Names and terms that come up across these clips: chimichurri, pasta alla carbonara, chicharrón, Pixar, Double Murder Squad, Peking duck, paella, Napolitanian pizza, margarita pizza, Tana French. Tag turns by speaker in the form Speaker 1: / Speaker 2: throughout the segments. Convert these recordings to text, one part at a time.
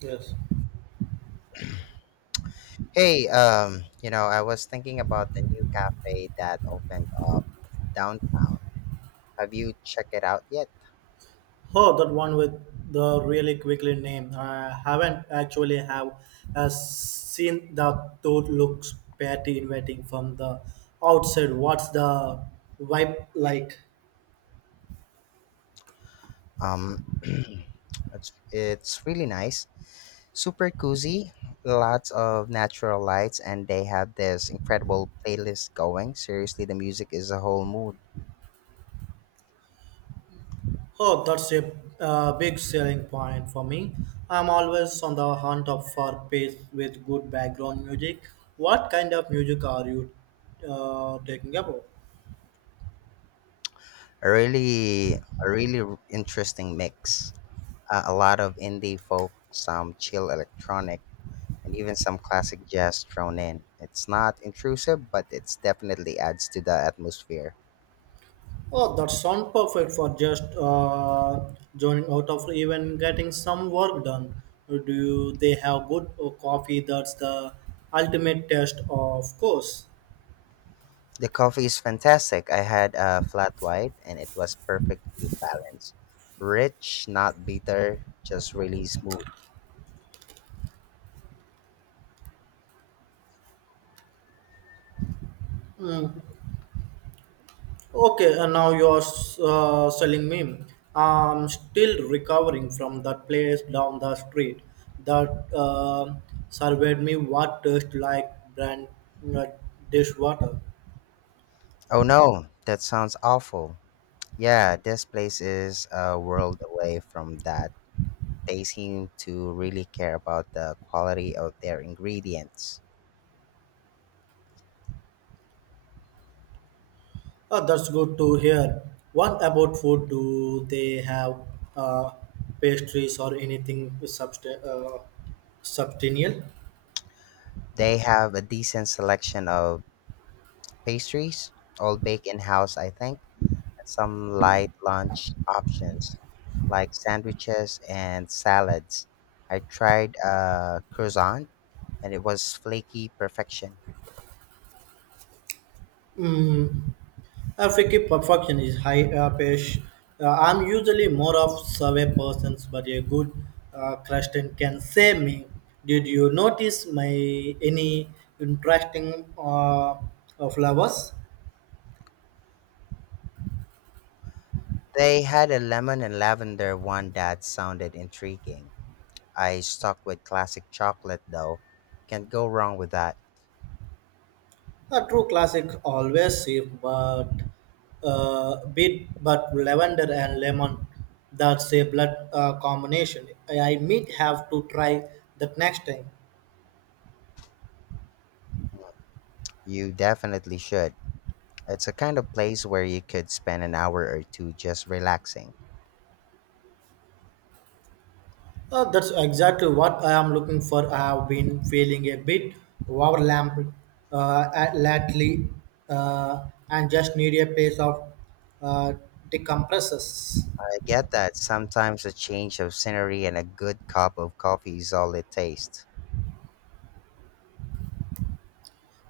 Speaker 1: Yes.
Speaker 2: Hey, I was thinking about the new cafe that opened up downtown. Have you checked it out yet?
Speaker 1: Oh, that one with the really quickly name. I haven't actually have seen the toad looks pretty inviting from the outside. What's the vibe like?
Speaker 2: Um, it's really nice, super cozy, lots of natural lights, and they have this incredible playlist going. Seriously, the music is a whole mood.
Speaker 1: Oh, that's a big selling point for me. I'm always on the hunt of for pace with good background music. What kind of music are you taking about?
Speaker 2: A interesting mix. A lot of indie folk, some chill electronic, and even some classic jazz thrown in. It's not intrusive, but it's definitely adds to the atmosphere.
Speaker 1: Oh, that sounds perfect for just joining out of even getting some work done. Do they have good coffee? That's the ultimate test, of course.
Speaker 2: The coffee is fantastic. I had a flat white, and it was perfectly balanced. Rich, not bitter, just really smooth.
Speaker 1: Okay, and now you are selling me. I'm still recovering from that place down the street that surveyed me what tastes like brand uh, dishwater.
Speaker 2: Oh no, that sounds awful. Yeah, this place is a world away from that. They seem to really care about the quality of their ingredients.
Speaker 1: Oh, that's good to hear. What about food? Do they have uh, pastries or anything substantial?
Speaker 2: They have a decent selection of pastries, all baked in house, I think some light lunch options like sandwiches and salads. I tried a croissant and it was flaky perfection.
Speaker 1: Mm. I think perfection is high pace. I'm usually more of survey persons, but a good question can save me. Did you notice my any interesting flowers?
Speaker 2: They had a lemon and lavender one that sounded intriguing. I stuck with classic chocolate though. Can't go wrong with that.
Speaker 1: A true classic, always safe, but bit but lavender and lemon. That's a blood combination. I might have to try that next time.
Speaker 2: You definitely should. It's a kind of place where you could spend an hour or two just relaxing.
Speaker 1: That's exactly what I am looking for. I have been feeling a bit overwhelmed lately, and just need a place of uh, decompressors.
Speaker 2: I get that. Sometimes a change of scenery and a good cup of coffee is all it takes.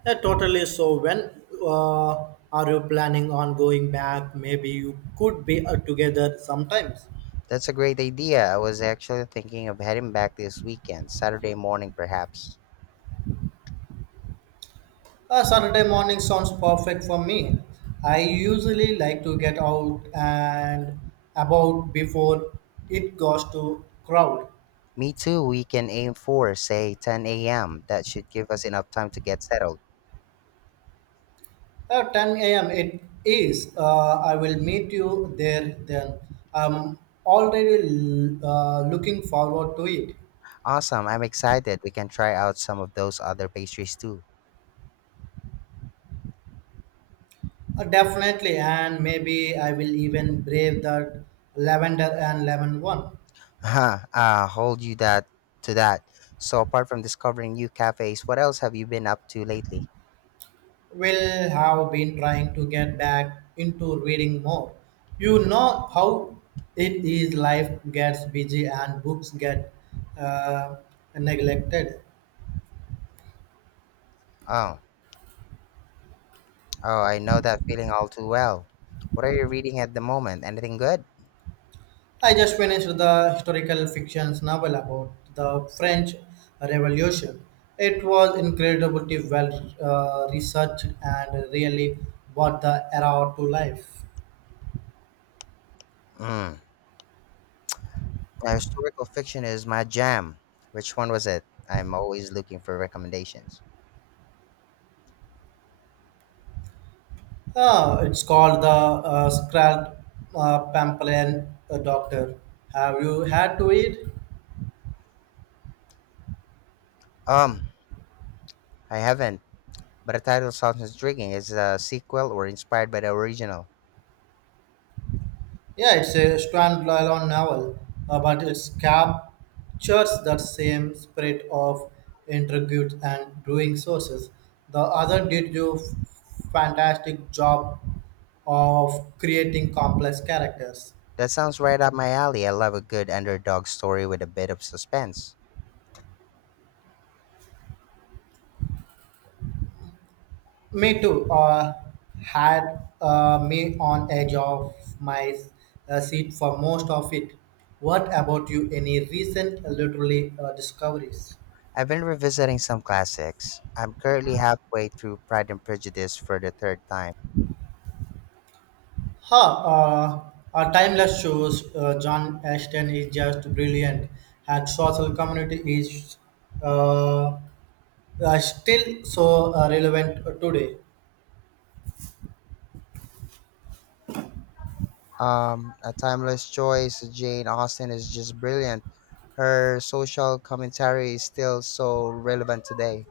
Speaker 1: Yeah, totally. So, when uh, are you planning on going back? Maybe you could be together sometimes.
Speaker 2: That's a great idea. I was actually thinking of heading back this weekend, Saturday morning perhaps.
Speaker 1: Saturday morning sounds perfect for me. I usually like to get out and about before it goes to crowd.
Speaker 2: Me too. We can aim for, say, 10 a.m. That should give us enough time to get settled.
Speaker 1: 10 a.m. it is. I will meet you there then. I'm already looking forward to it.
Speaker 2: Awesome. I'm excited. We can try out some of those other pastries too.
Speaker 1: Definitely, and maybe I will even brave that lavender and lemon one.
Speaker 2: Huh. Hold you that to that. So apart from discovering new cafes, what else have you been up to lately?
Speaker 1: Will have been trying to get back into reading more. You know how it is life gets busy and books get uh, neglected.
Speaker 2: Oh, oh, I know that feeling all too well. What are you reading at the moment? Anything good?
Speaker 1: I just finished the historical fictions novel about the French Revolution. It was incredibly well researched and really brought the era to life.
Speaker 2: Mm. Historical fiction is my jam. Which one was it? I'm always looking for recommendations.
Speaker 1: Ah, it's called the Scrald Pampelan Doctor. Have you had to read?
Speaker 2: Um, I haven't, but the title sounds intriguing. Is it a sequel or inspired by the original?
Speaker 1: Yeah, it's a standalone novel, but it captures that same spirit of intrigues and brewing sources. The other did a fantastic job of creating complex characters.
Speaker 2: That sounds right up my alley. I love a good underdog story with a bit of suspense.
Speaker 1: Me too. Had me on edge of my seat for most of it. What about you? Any recent literary discoveries?
Speaker 2: I've been revisiting some classics. I'm currently halfway through Pride and Prejudice for the third time.
Speaker 1: Huh. Our timeless shows. John Ashton is just brilliant. Her social community is uh, still so relevant today.
Speaker 2: A timeless choice, Jane Austen is just brilliant. Her social commentary is still so relevant today.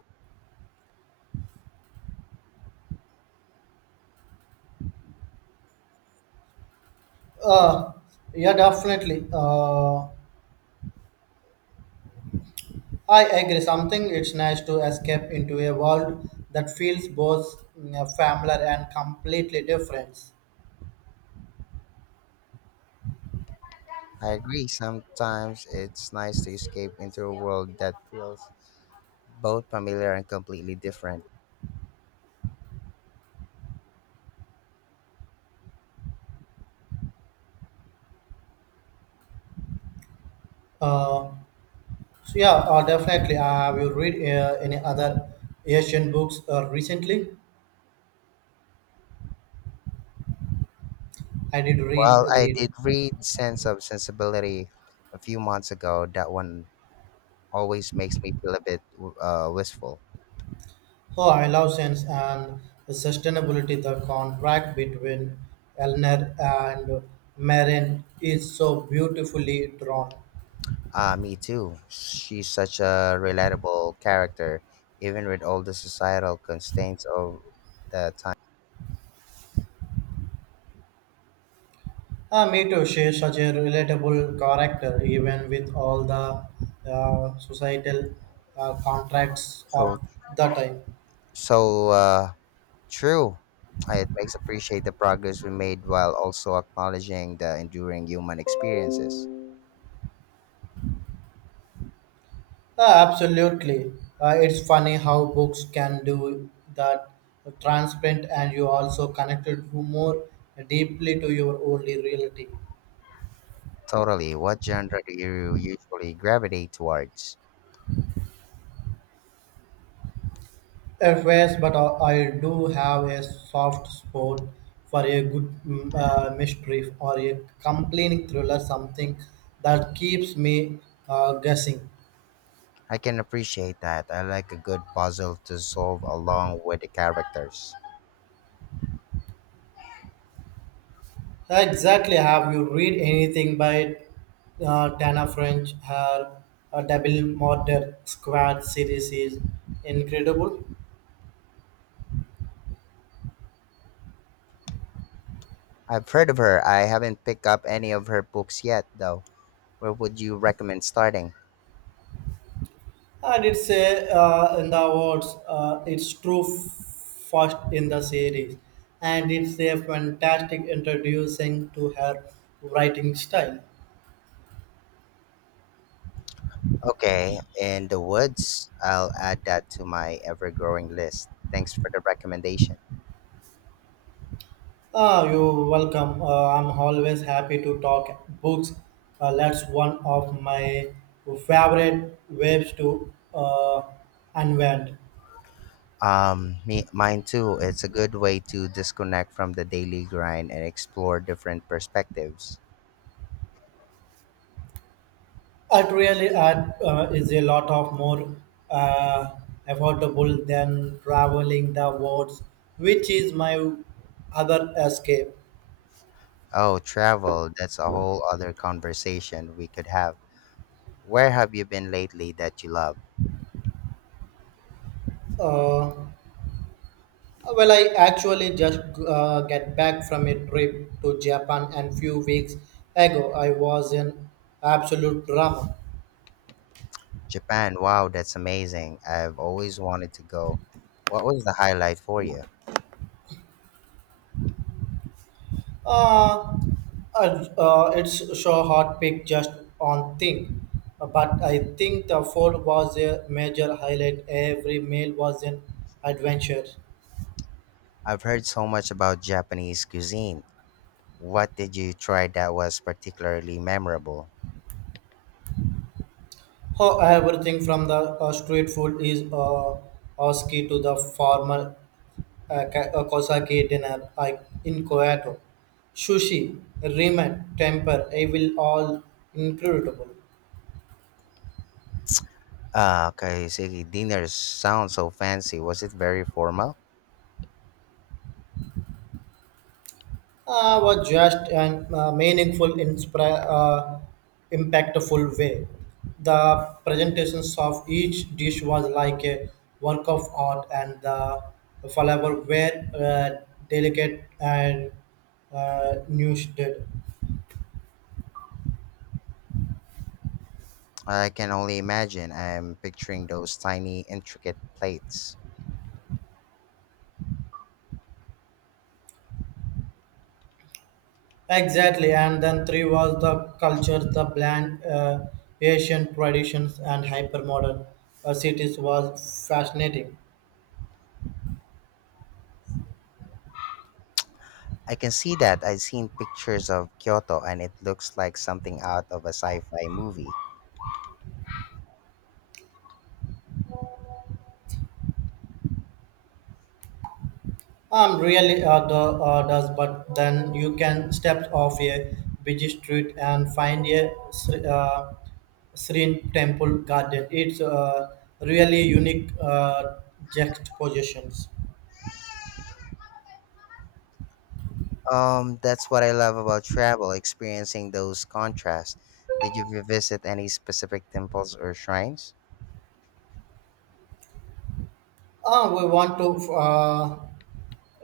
Speaker 1: Uh, yeah, definitely. I agree. Something it's nice to escape into a world that feels both familiar and completely different.
Speaker 2: I agree, sometimes it's nice to escape into a world that feels both familiar and completely different.
Speaker 1: Uh, so yeah, definitely. I have you read any other Asian books recently? I did read
Speaker 2: Well, I
Speaker 1: read.
Speaker 2: did read Sense of Sensibility a few months ago. That one always makes me feel a bit wistful.
Speaker 1: Oh, I love sense and sustainability. The contract between Elner and Marin is so beautifully drawn.
Speaker 2: Ah, me too. She's such a relatable character, even with all the societal constraints of the time.
Speaker 1: Ah, me too. She's such a relatable character, even with all the societal contracts
Speaker 2: So,
Speaker 1: of the time.
Speaker 2: so true. It makes appreciate the progress we made while also acknowledging the enduring human experiences.
Speaker 1: Ah, absolutely. It's funny how books can do that transparent and you also connected to more deeply to your only reality.
Speaker 2: Totally. What genre do you usually gravitate towards?
Speaker 1: At first, but I do have a soft spot for a good mystery or a compelling thriller, something that keeps me guessing.
Speaker 2: I can appreciate that. I like a good puzzle to solve along with the characters.
Speaker 1: Exactly. Have you read anything by Tana French? Her Double Murder Squad series is incredible,
Speaker 2: I've heard of her. I haven't picked up any of her books yet, though. Where would you recommend starting?
Speaker 1: and it's a, in the awards. It's true first in the series, and it's a fantastic introducing to her writing style.
Speaker 2: Okay, in the woods. I'll add that to my ever-growing list. Thanks for the recommendation.
Speaker 1: Ah, you're welcome. I'm always happy to talk books. That's one of my favorite ways to unwind.
Speaker 2: Mine too. It's a good way to disconnect from the daily grind and explore different perspectives.
Speaker 1: It really is a lot of more uh, affordable than traveling the world, which is my other escape.
Speaker 2: Oh, travel. That's a whole other conversation we could have. Where have you been lately that you love?
Speaker 1: Uh, well, I actually just get back from a trip to Japan and few weeks ago. I was in absolute drama.
Speaker 2: Japan. Wow, that's amazing. I've always wanted to go. What was the highlight for you?
Speaker 1: Uh, it's so hard pick just on thing, but I think the food was a major highlight. Every meal was an adventure.
Speaker 2: I've heard so much about Japanese cuisine. What did you try that was particularly memorable?
Speaker 1: Oh, everything from the street food is Oski to the formal Kosaki dinner I, in Kyoto. Sushi, ramen, temper, I will all incredible.
Speaker 2: Ah, kaiseki dinner sounds so fancy. Was it very formal?
Speaker 1: Was just and meaningful, impactful way. The presentations of each dish was like a work of art, and the flavor were uh, delicate and did.
Speaker 2: I can only imagine. I'm picturing those tiny, intricate plates.
Speaker 1: Exactly, and then three was the culture, the blend, Asian traditions, and hypermodern cities was fascinating.
Speaker 2: I can see that. I've seen pictures of Kyoto and it looks like something out of a sci fi movie.
Speaker 1: Really does, but then you can step off a busy street and find a serene temple garden. It's really unique juxtapositions.
Speaker 2: That's what I love about travel, experiencing those contrasts. Did you visit any specific temples or shrines?
Speaker 1: Ah, we want to uh,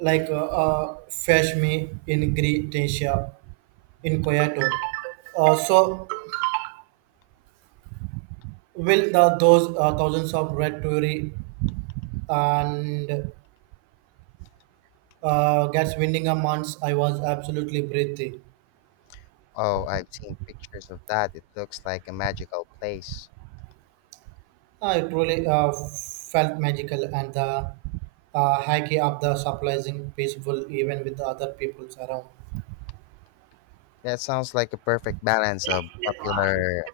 Speaker 1: like uh, uh, fetch me in Grecia, in Kyoto. So will the, those thousands of red touri and gets winning a month? I was absolutely breathy.
Speaker 2: Oh, I've seen pictures of that. It looks like a magical place.
Speaker 1: It really felt magical, and the hacking of the surprising peaceful even with the other peoples around.
Speaker 2: That sounds like a perfect balance of popular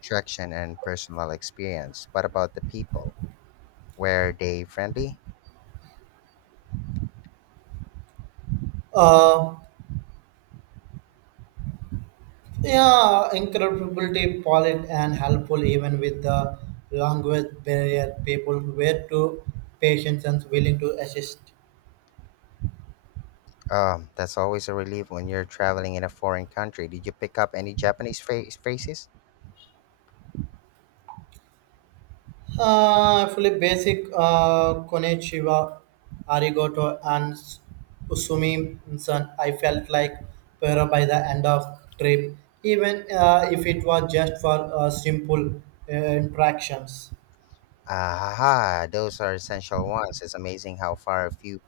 Speaker 2: attraction and personal experience. What about the people? Were they friendly?
Speaker 1: Uh, yeah, incredibility, polite and helpful even with the language barrier. People were too patient and willing to assist.
Speaker 2: That's always a relief when you're traveling in a foreign country. Did you pick up any Japanese phrases?
Speaker 1: Actually, basic Konnichiwa, Arigato, and Usumi. San, I felt like Pero by the end of trip, even if it was just for simple interactions.
Speaker 2: Aha, those are essential ones. It's amazing how far a few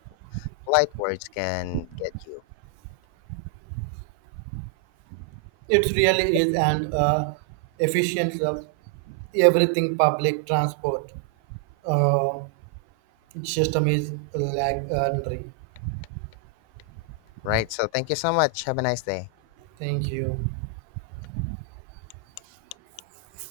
Speaker 2: polite words can get you.
Speaker 1: It really is an efficiency of everything public transport uh, system is legendary.
Speaker 2: Right. So thank you so much. Have a nice day.
Speaker 1: Thank you.